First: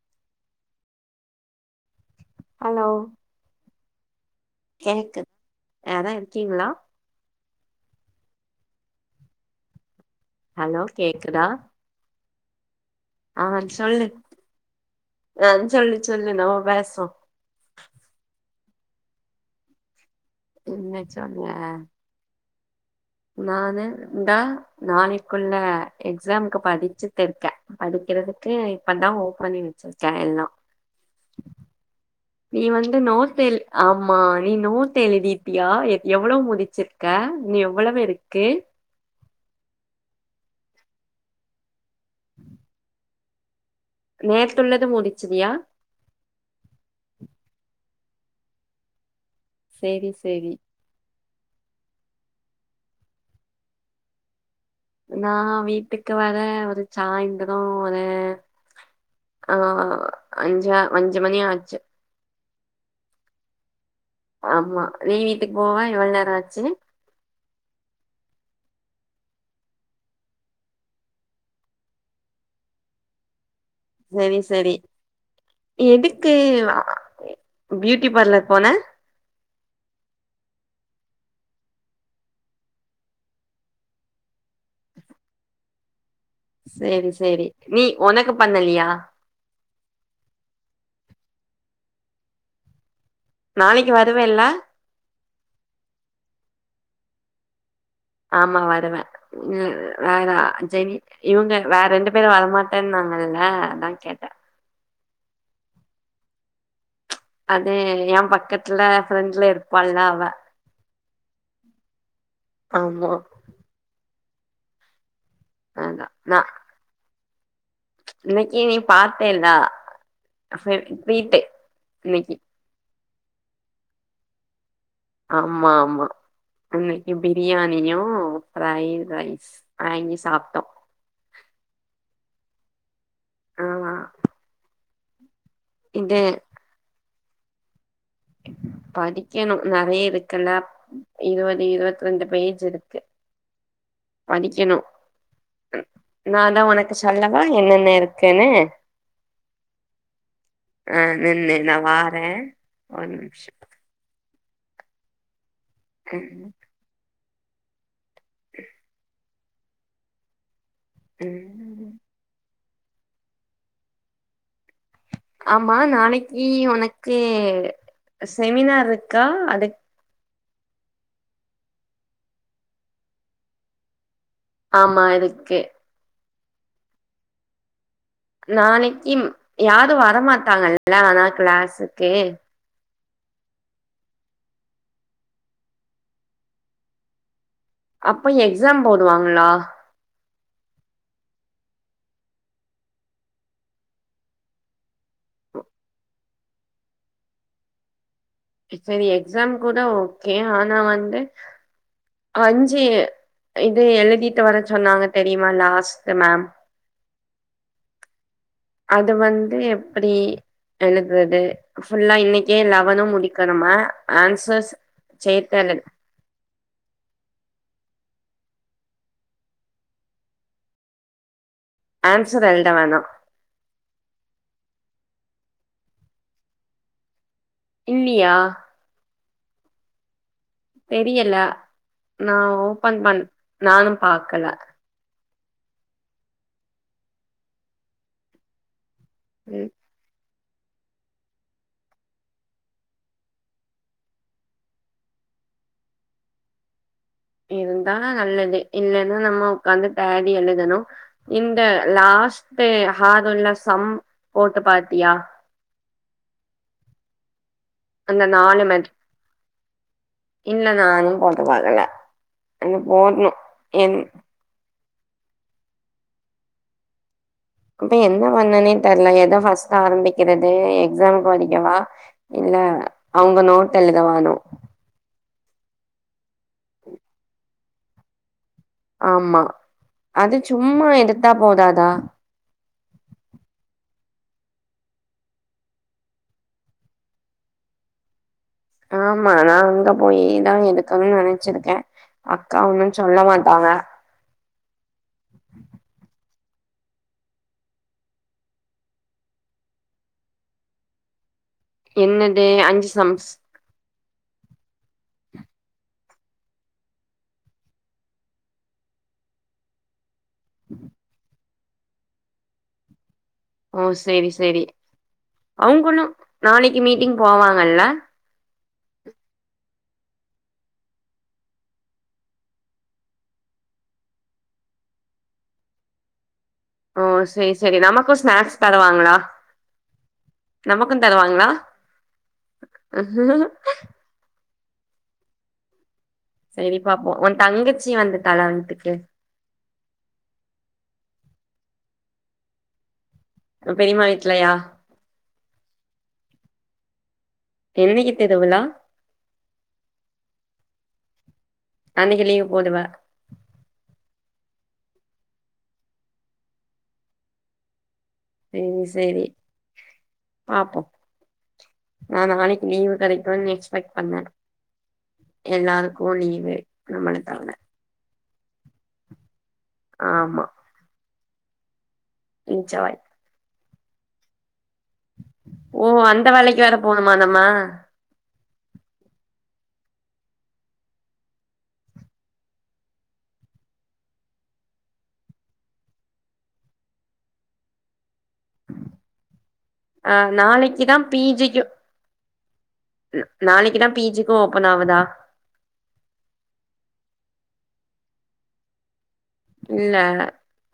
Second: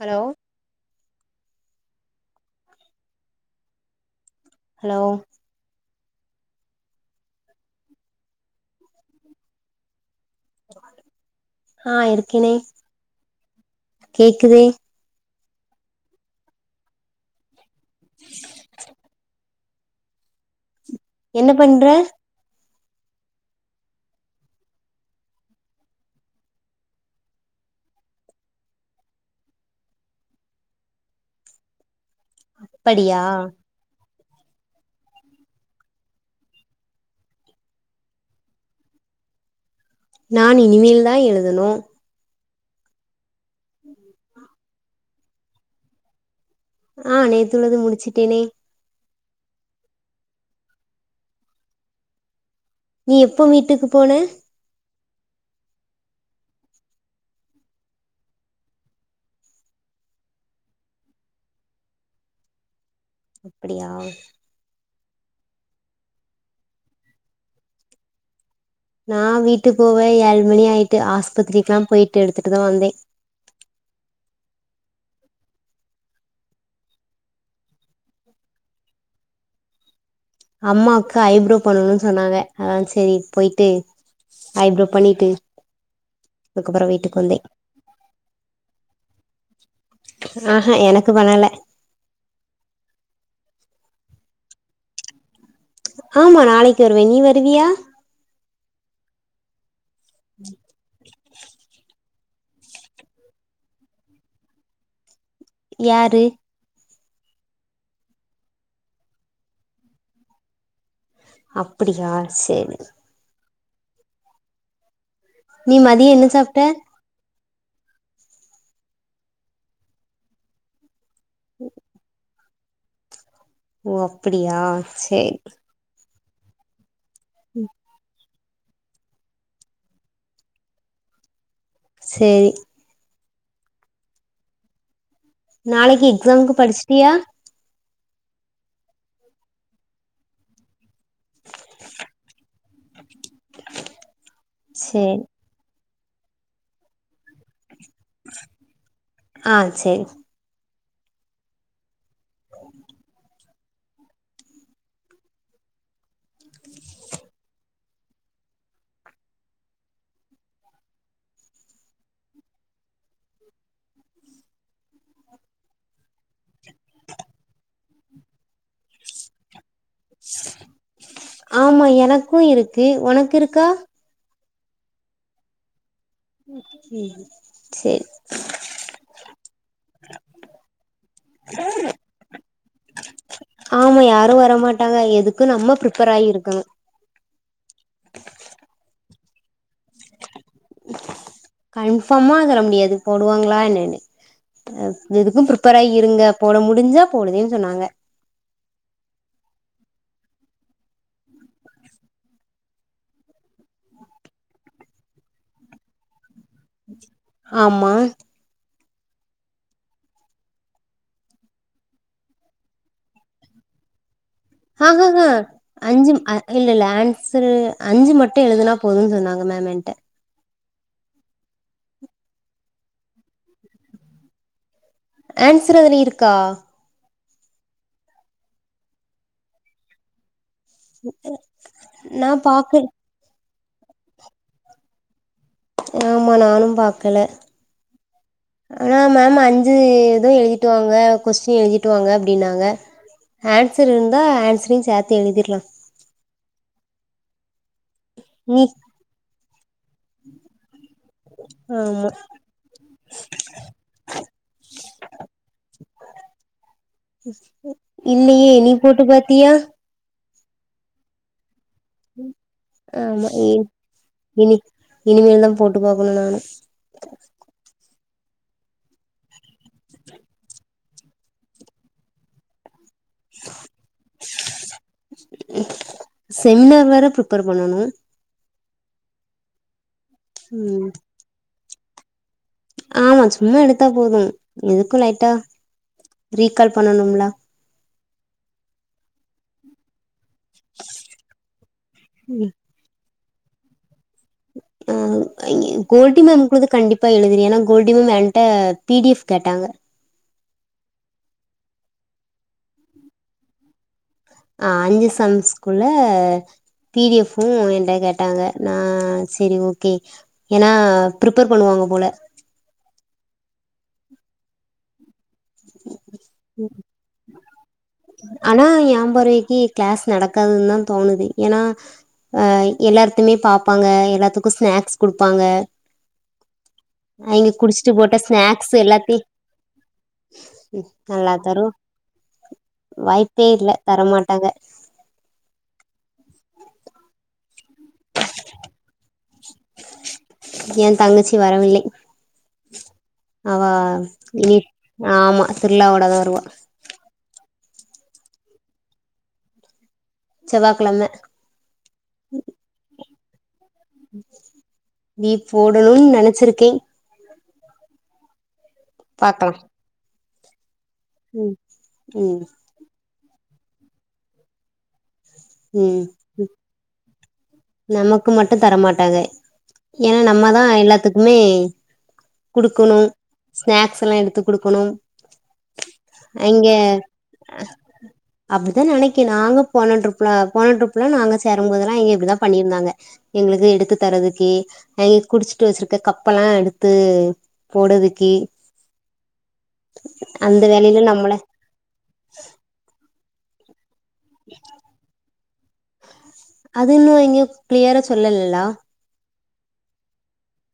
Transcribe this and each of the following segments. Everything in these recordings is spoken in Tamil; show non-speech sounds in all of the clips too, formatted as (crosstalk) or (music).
ஹலோ ஹலோ ஹலோ கேக்குது யாரா இருக்கீங்ளா ஹலோ கேக்குதா ஆ இருக்கனே ஆ சொல்லு ஆ சொல்லு சொல்லு என்னவோ பேசோ (inaudible) என்னக் என்ன பண்ற நானு இந்தா நாளைக்குள்ள எக்ஸாம்கு படிச்சுட்டுருக்கே படிக்கறதுக்கு இப்பதா ஓப்பனி வெச்சிருக்க எல்லா நீவ வந்து படியா நோச்த்தெல் ஆமா நீ நோட்டெழுதீட்டியா எக் எவ்ளோவு முதிச்சிர்க்க நீ எவ்வளவு இருக்கு நான் இனிமேல்தா எழதனு உஹ (inaudible) நேத்துள்ளது முடிச்சிதியா ஆ நேத்துள்ளது முடிச்சிட்டேனே சேரி செரி நீ எப்போ வீட்டுக்கு போன நா வீட்டுக்கு வர ஒரு சாய்ந்திரோ ஒரே ஆ அஞ்சா அஞ்சு மணி ஆச்சு அப்டியா ஆமா நீ் வீட்டுக் போவ எவள் நேரோ ஆச்சி நா வீட்டுப் போவே ஏழ் மணி ஆயிட்டு ஆஸ்பத்திரிக்லாம் போயிட்டு எடுத்துட்டுதா வந்தே செரி செரி எதுக்கு ஆ பியூட்டி பார்லர் போன அம்மாக்கு ஐ ப்ரோவ் பண்ணணுன் சொன்னாங்க அதா செரி போயிட்டு ஐப்ரோ பண்ணிட்டு அதுக்கப்புறோ செரி வீட்டுக்கு வந்தே செரி நீ ஓனக்கு பண்ணலியா ஆஹ எனக்கு பண்ணல நாளைக்கு வருவ இல்ல ஆமா நாளைக்கு வருவேன் நீ வருவியா ஆமா வருவேன் வேற அஜயினி இவங்க வேற ரெண்டு பேரும் வரமாட்டேன்னுன்னாங்கல்ல அதான் கேட்டேன் யாரு அது என் பக்கத்துல ஃப்ரெண்ட்ல இருப்பல்ல அவ அப்படியா சேரி ஆமா நீ அதான் மதியம் என்ன சாப்பிட்ட இன்னைக்கி நீ பார்த்தேல்லா ஃப்ரீ டைம் இன்னைக்கு ஓ அப்படியா சரி ஆமா ஆமா இன்னைக்கு பிரியாணியும் ப்ரைட் ரைஸ் வாங்கி சாப்பிட்டோம் சேரி ஆ நாளைக்கு எக்ஸாம்க்கு படிச்சிட்டியா படிக்கணும் நிறைய இருக்குல்ல இருபது இருபத்த ரெண்டு பேஜ் இருக்கு சேரி நா தான் உனக்கு சொல்லவா என்னென்ன இருக்கு ன்னு ஆ சேரி ஆ நில்லு நா நா வாரேன் அ ஒரு நிமிஷம் ம் ம் ம் ஆமா நாளைக்கு உனக்கு செமினார் இருக்கா அதுக் ஆமா எனக்கும் இருக்கு உனக்கு இருக்கா ஆமா இருக்கு செரி நாளைக்கு யாரும் வரமாட்டாங்கல்ல ஆனா கிளாஸுக்கே ஆமா யாரும் வரமாட்டாங்க எதுக்கும் நம்ம ப்ரிபேர் ஆகி இருக்கணும் அப்ப எக்ஸாம் போதுவாங்களா கன்ஃபார்மா சொல்ல முடியாது போடுவாங்களா என்னன்னு எதுக்கும் ப்ரிப்பேர் ஆகி இருங்க போட முடிஞ்சா போடுதேன்னு சொன்னாங்க சரி எக்ஸாம் கூட ஓகே ஆனா வந்து அஞ்சு இது எழுதிட்டு வர சொன்னாங்க தெரியுமா லாஸ்ட்ட் மேம் ஆமா அது வந்து எப்டி எழுதுது ஃபுல்லா இன்னைக்கே லெவனும் முடிக்கணுமா ஆன்சர்ஸ் ஆ ஹ ஹ சேத்து எழுது அஞ்சு இல்ல இல்ல ஆன்சரு அஞ்சு மட்டும் எழுதுனா போதும்ன்னு சொன்னாங்க மேம் என்கிட்ட ஆன்சர் எழுத வேணாம் ஆன்சர் அதுல இருக்கா இல்லியா தெரியல நா ஓபன் பண் நானும் பாக்கல ஆமா நானு பாக்கல ஆனா மேம் ம் அஞ்சு ஏதுவு எழு திட்டுவாங்க கொஸ்டின் எழுதிட்டுவாங்க அப்டின்னாங்க ஆன்சர் இருந்தா ஆன்சரையு சேர்த்து எழுதிடலா இருந்தா நல்லது நீ இல்லன்னா நம்ம உக்காந்து தேடி எழுதணு இந்த ஆமா லாஸ்ட்டு ஹாடான சம் போட்டு பாத்தியா அந்த இல்லையே நாலு நீ மட் போட்டு பாத்தியா இந்த நானு போட்டு பாக்கல வந்து ஆமா போட்னு இ என் இனி இனிமேல் தா போட்டு பாக்கணு நானு இப்ப என்ன பண்ணனே தெர்ல ஏத ஃபர்ஸ்ட் ஆரம்பிக்கிறது எக்ஸாமு படிக்கவா இல்ல அவங்க நோட்ட எழுதவாணு செமினார் வேற பிரிபர் பண்ணணு ஆமா அது சும்மா ம் எடுத்தா போதாதா ஆமா சும்மா எடுத்தா போது எதுக்கு லைட்டா ரீகால் பண்ணனும்ல ஆமா நா அங்க போய்தா எடுக்கனு நெனச்சிருக்கே ம் அக்கா ஒன்னு சொல்ல மாட்டாங்க ம் கோல்டி மேம் குடுது க கண்டிப்பா எழுதிரு ஏன்னா கோல்டி மேம் என்ட்ட பி டி எஃப் கேட்டாங்க என்னது அஞ்சு சம்ஸ் ஆ அஞ்சு சம்ஸ்குள்ள பி டி எஃபு என்ட்ட கேட்டாங்க நா செரி ஓகே ஏன்னா ப்ரிப்பர் பண்ணுவாங்க போல ஓ சேரி சேரி அவங்களு நாளைக்கு மீட்டிங் போவாங்கல்ல ஆனா ஏ பார்வைக்கு கிளாஸ் நடக்காதுன்னு தா தோணுது ஏன்னா அ எல்லாத்தையுமே பாப்பாங்க எல்லாத்துக்கு ஸ்நாக்ஸ் குடுப்பாங்க ஓ அவிங்க சேரி சேரி குடிச்ட்டு நமக்கு போட்ட ஸ்நாக்ஸ் தருவாங்களா எல்லாத்தையு நமக்கு நல்லா தருவாங்களா தரு வாய்ப்பே இல்ல தரமாட்டாங்க சரி பாப்போ உ தங்கச்சி வந்துட்டாலா வீட்டுக்கு எ தங்கச்சி வரவில்லை அவா உன் பெரியம்மா வீட்லயா நீ ஆமா திருவிழாவோட தா வருவா என்னைக்கு திருவிழா செவ்வாகெழம அன்னைக்கு லீவ் போடுவ லீவ் போடணுன் நெனச்சிருக்கே சேரி செரி பாக்கலா பாப்போ ம் நா ம் நாளைக் லீவு கெடைக்குன்னு எக்ஸ்பெக்ட் பண்ணே ம் எல்லாருக்கு லீவு நம்மள தவற நமக்கு மட்டு தரமாட்டாங்க ஏன்னா ஆமா நம்மதா எல்லாத்துக்குமே நிச்சவாய் குடுக்கணு ஸ்நாக்ஸ் எல்லா எடுத்து குடுக்கணு ஓ அந்த வேலைக்கு வேற போணுமா நம்ம அப்டித்தா நெனைக்கு நாங்க போன ட்ரிப்லா போன ட்ரிப்லா நாங்க சேரும்போதெல்லா இங்க இப்டிதா பண்ணியிருந்தாங்க எங்களுக்கு எடுத்து தரதுக்கு அங் குடுச்சிட்டு வெச்சுருக்க கப்பெல்லா எடுத்து போடதுக்கு அ நாளைக்குதா வேலையில நம்மள பீஜிக்கு நாளைக்குதா பீஜிக்கு ஓபன் ஆவுதா அது இன்னு இங்க கிளியரா சொல்லலல்ல இல்ல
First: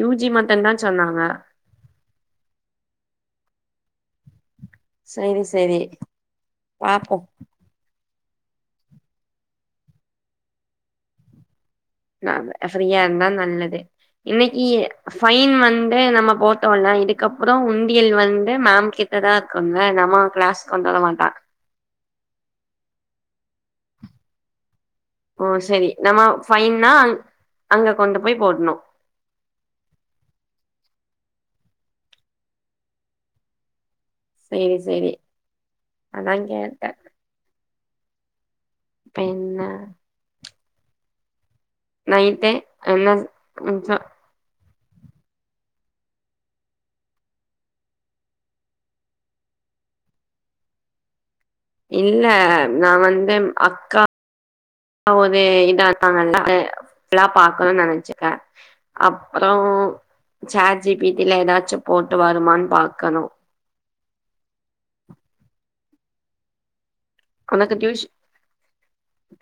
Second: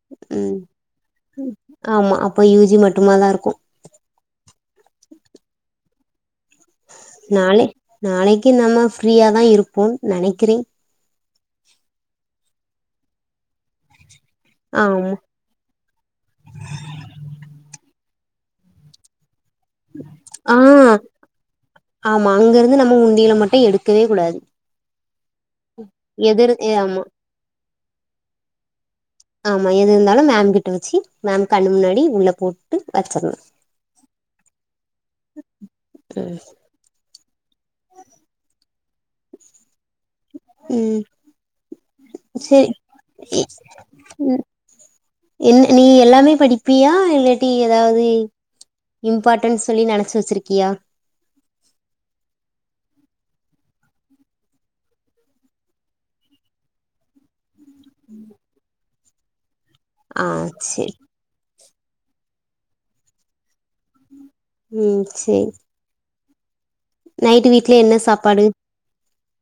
யூ ஜி ம் மட்டுந்தா சொன்னாங்க ஆமா அப்ப யூ ஜி மட்டு நல்லா இருக்கு செரி செரி நாளைக் நாளைக்கி நம்ம ஃரீயாதா இருப்போன் நெனைக்கிறேன் நாம ஃரீயா இருந்தா நல்லது இன்னைக்கி ஆமா ஃபைன் வந் து நம்ம போட்டோல இதுக்கப்புறம் உண்டியல் வந்து மேம் கிட்டதா இருக்குங்க நம்ம க்ளாஸ் ஆ கொண்டு வர மாட்டா ஆமா அங்க இருந்து நம்ம உண்டியில மட்டு எடுக்கவே கூடாது ஓ சரி நம்ம எதிர் ஃபைன்னா ஆமா அங் அங்க கொண்டு போய் போட்ணு ஆமா எது இருந்தாலு மேம் கிட்ட வச்சி மேம் கண்ணு முன்னாடி உள்ள போட்டு வச்சிர்லா செரி செரி அதா ம் கே இப்ப என்ன ம் நைட்டு என்ன செரி ம்ஹு ம் என்ன நீ எல்லாமே படிப்பியா இல்லாட்டி எதாவ்து இம்பார்டன்ஸ் சொல்லி நெனச்சி வச்சுருக்கியா இல்ல நா வந்து அக்கா அ ஒரு இதா இருக்காங்க (unintelligible) ஃபுல்லா பாக்கணுனு நெனைச்சுக்க அப்றோ ஆ சேட் ஜி சரி பி டி இதுல ஏதாச்சும் போட்டு வருமான்னு பாக்கணு ம் செரி நைட்டு வீட்ல உனக்கு என்ன டியூஷ் சாப்பாடு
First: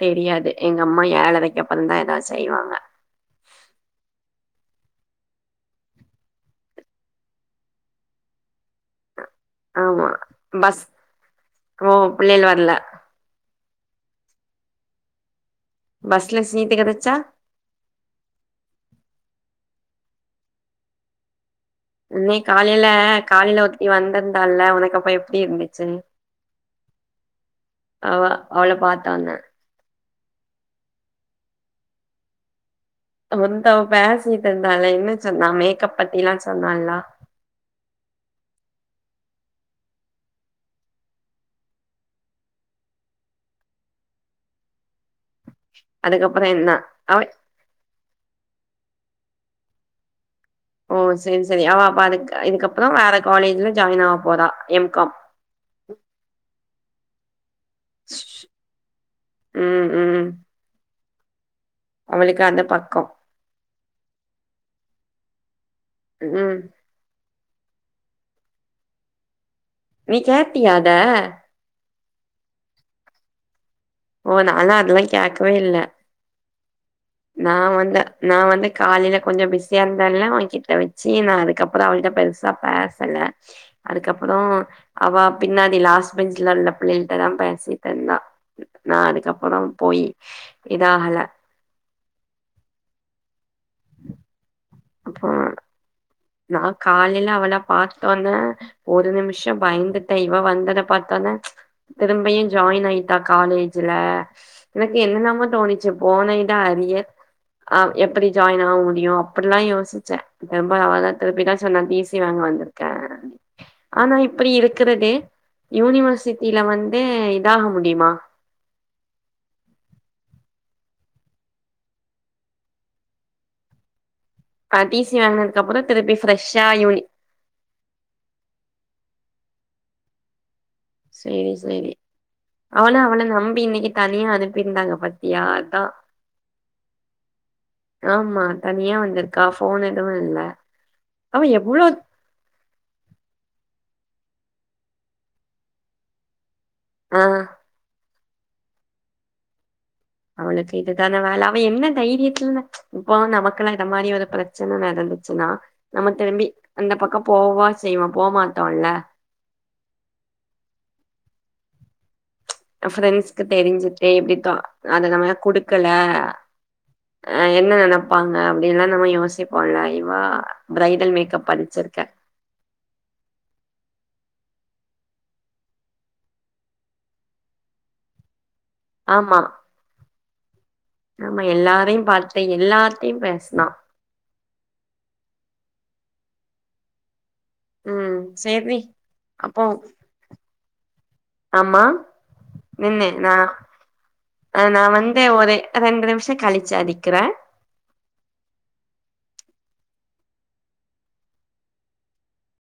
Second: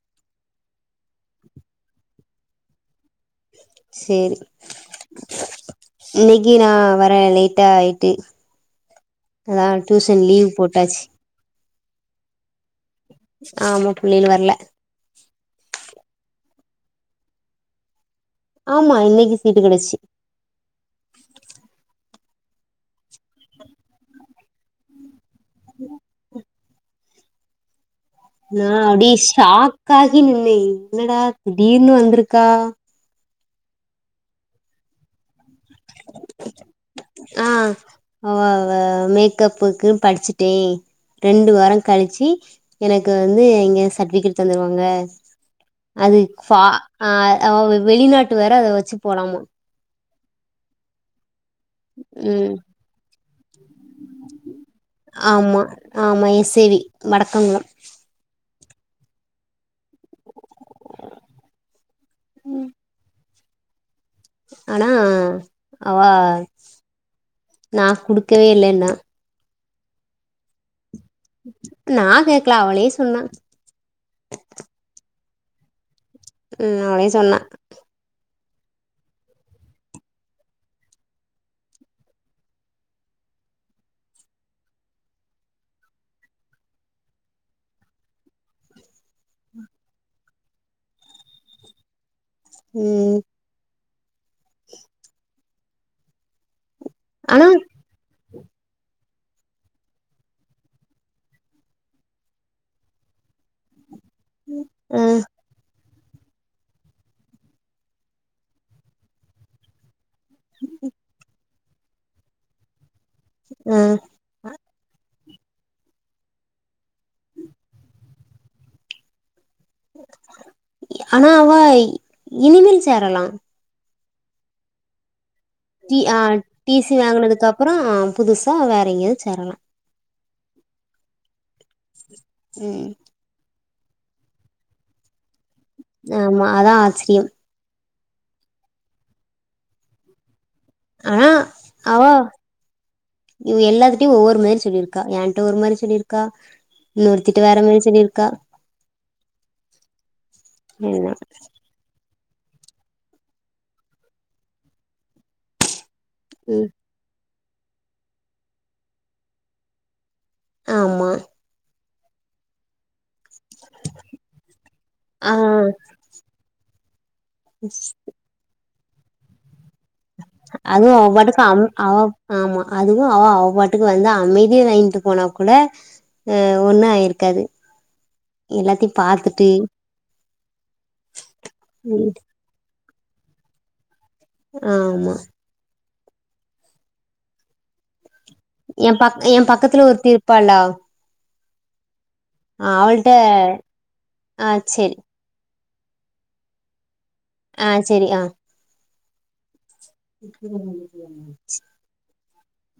தெரியாது எங்க அம்மா ஏழரைக் அப்பறந்தா எதாவ்து செய்வாங்க சேரி இன்னைக்கி நா வர லேட் ஆயிட்டு அதா ஆமா டியூஷன் லீவ் பஸ் போட்டாச்சு ஓ புள்ளைகள் வர்ல ஆமா புள்ளைகல் வர்ல பஸ்ல சீட்டு கடச்சா ஆமா இன்னைக்கி சீட்டு கெடைச்சிச்சி இன்னக்கி காலையில காலையில ஒர்த்தி வந்திருந்தால்ல உனக்கு அப்ப எப்டி இருந்துச்சு அவ நா அவள அப்டியே பாத்தோன்ன ஷாக் ஆகி நின்னே என்னடா திடீர்னு வந்திருக்கா அப்ப வந்தவ பேஸிகிட்டு இருந்தால என்ன சொன்னா மேக்கப் பத்தி எல்லா சொன்னாலா ஆ அவ அவ மேக்கப்புக்குன் படிச்சிட்டே ரெண்டு வாரங் கழிச்சு எனக்கு வந்து இங்க சர்ட்டிஃபிகேட் தந்துடுவாங்க அது அதுக்கப்புறோ ஃபா என்ன அ அவ வெளிநாட்டு வேற அத வச்சி போலாமா ஓ சரி சரி அவ அப்ப அதுக்கு ம் இதுக்கப்புறம் வேற காலேஜ்ல ஜாயின் ஆக போறா எம் காம் ஆமா ஆமா எஸ் ஏ வி வடக்கங்குளம் ம் ம் அவளுக்கு அந்த பக்கொ ஆனா அவ ம் நா குடுக்கவே இல்லேன்னா நீ கேட்டியா அத நா கேக்ல அவளே சொன்னா ஓ நாலா அதெல்லா கேக்கவே இல்ல ம் அவளே சொன்னா நா வந்த நா வந்து காலையில கொஞ்ச பிஸியா இருந்தேன்ல அவ கிட்ட வச்சி நா அதுக்கப்புறம் அவள்ட்ட பெருசா பேசல அதுக்கப்ரோ அவா பின்னாடி லாஸ்ட பெஞ்ச்ல இருந்த பிள்ளையல்ட்ட தா பேசிட்டு இருந்தா நா அதுக்கப்பரோ போய் இதா ஆகல ம் போ நா காலையில ஆனா அவள பாத்தோனே ஒரு நிம்ஷம் பயந்துட்டே இவ வந்தத பாத்தோனே திரும்பியி ஜாயின் ஆயிட்டா காலேஜ்ல எனக்கு அ என்னன்னமோ தோணிச் போன இதா அரியர் அ எப்டி ஜாயின் ஆக முடியு அப்டில்லா யோசிச்சே திரும்ப அவ்ளதா திருப்பிதா சொன்னா தீசி வாங்க வந்துருக்கே அ ஆனா இப்பிடி இரு க்குறதே யூனிவர்சிட்டில வந்து இதாக முடியுமா ஆனா அவ இனிமேல் சேரலா அ டி சி வாங்குனது டி அ டி சி வாங்குனதுக்கப்ரோ அ புதுசா வேற எங்கயாவது சேரலா சேரி சேரி ம் அவன அவள நம்பி இன்னக்கி தனியா அனுப்பியிருந்தாங்க பாத்தியா அதா ஆமா அதா ஆச்சிரியம் ஆமா தனியா வந்துருக்கா ஃபோனெதுவு இல்ல ஆனா அவ எவ்ளோ அவ இவ எல்லாத்திட்டயும் ஒவ்வொரு மாரி சொல்லிருக்கா என்ட்ட ஒரு மாரி சொல்லிருக்கா ஆ இன்னொருத்திட்ட வேறமாரி சொல்லிருக்கா அவளுக்கு என்ன இதுதான வேல அவ என்ன தைரியத்தில்ல இப்போ நமக்கல்லா இந்த மாரி ஒரு பிரச்சன நடந்துச்சுனா நம்ம திரும்பி ம் அந்த பக்கம் போவா செய்வோ போமாட்டோல்ல ஆமா ஃப்ரென்ஸ்க்கு தெரிஞ்சுட்டே இப்பிடித்தா அத நம்ம ஆ குடுக்கல அ என்ன நெனப்பாங்க அப்டில்லா நம்ம யோசிப்போல்ல வா அதுவு அவ ப்ரைடல் பாட்டுக்கு மேக்கப் அம் அவ படிச்சிருக்கே ஆமா அதுவு அவ அவபாட்டுக்கு வந்து அமைதியா வாங்கிட்டு போனாக்கூட ம் ஒண்ணு ஆயிருக்காது எல்லாத்தி ஆமா ஆமா எல்லாரையு ம் பாத்ட்டு எல்லார்ட்டயு பேசுனா ஆமா ம் சேத் ஏம் பக் ஏம் பக்கத்துல ஒருத்தி இருப்பாள ஆமா நின்னே அவள்ட்ட நா ஆ அ நா சேரி வந் தே ஒரு ரெண்டு நிம்ஷோ கழிச்சு அடிக்கறே அ சேரி அ (inaudible)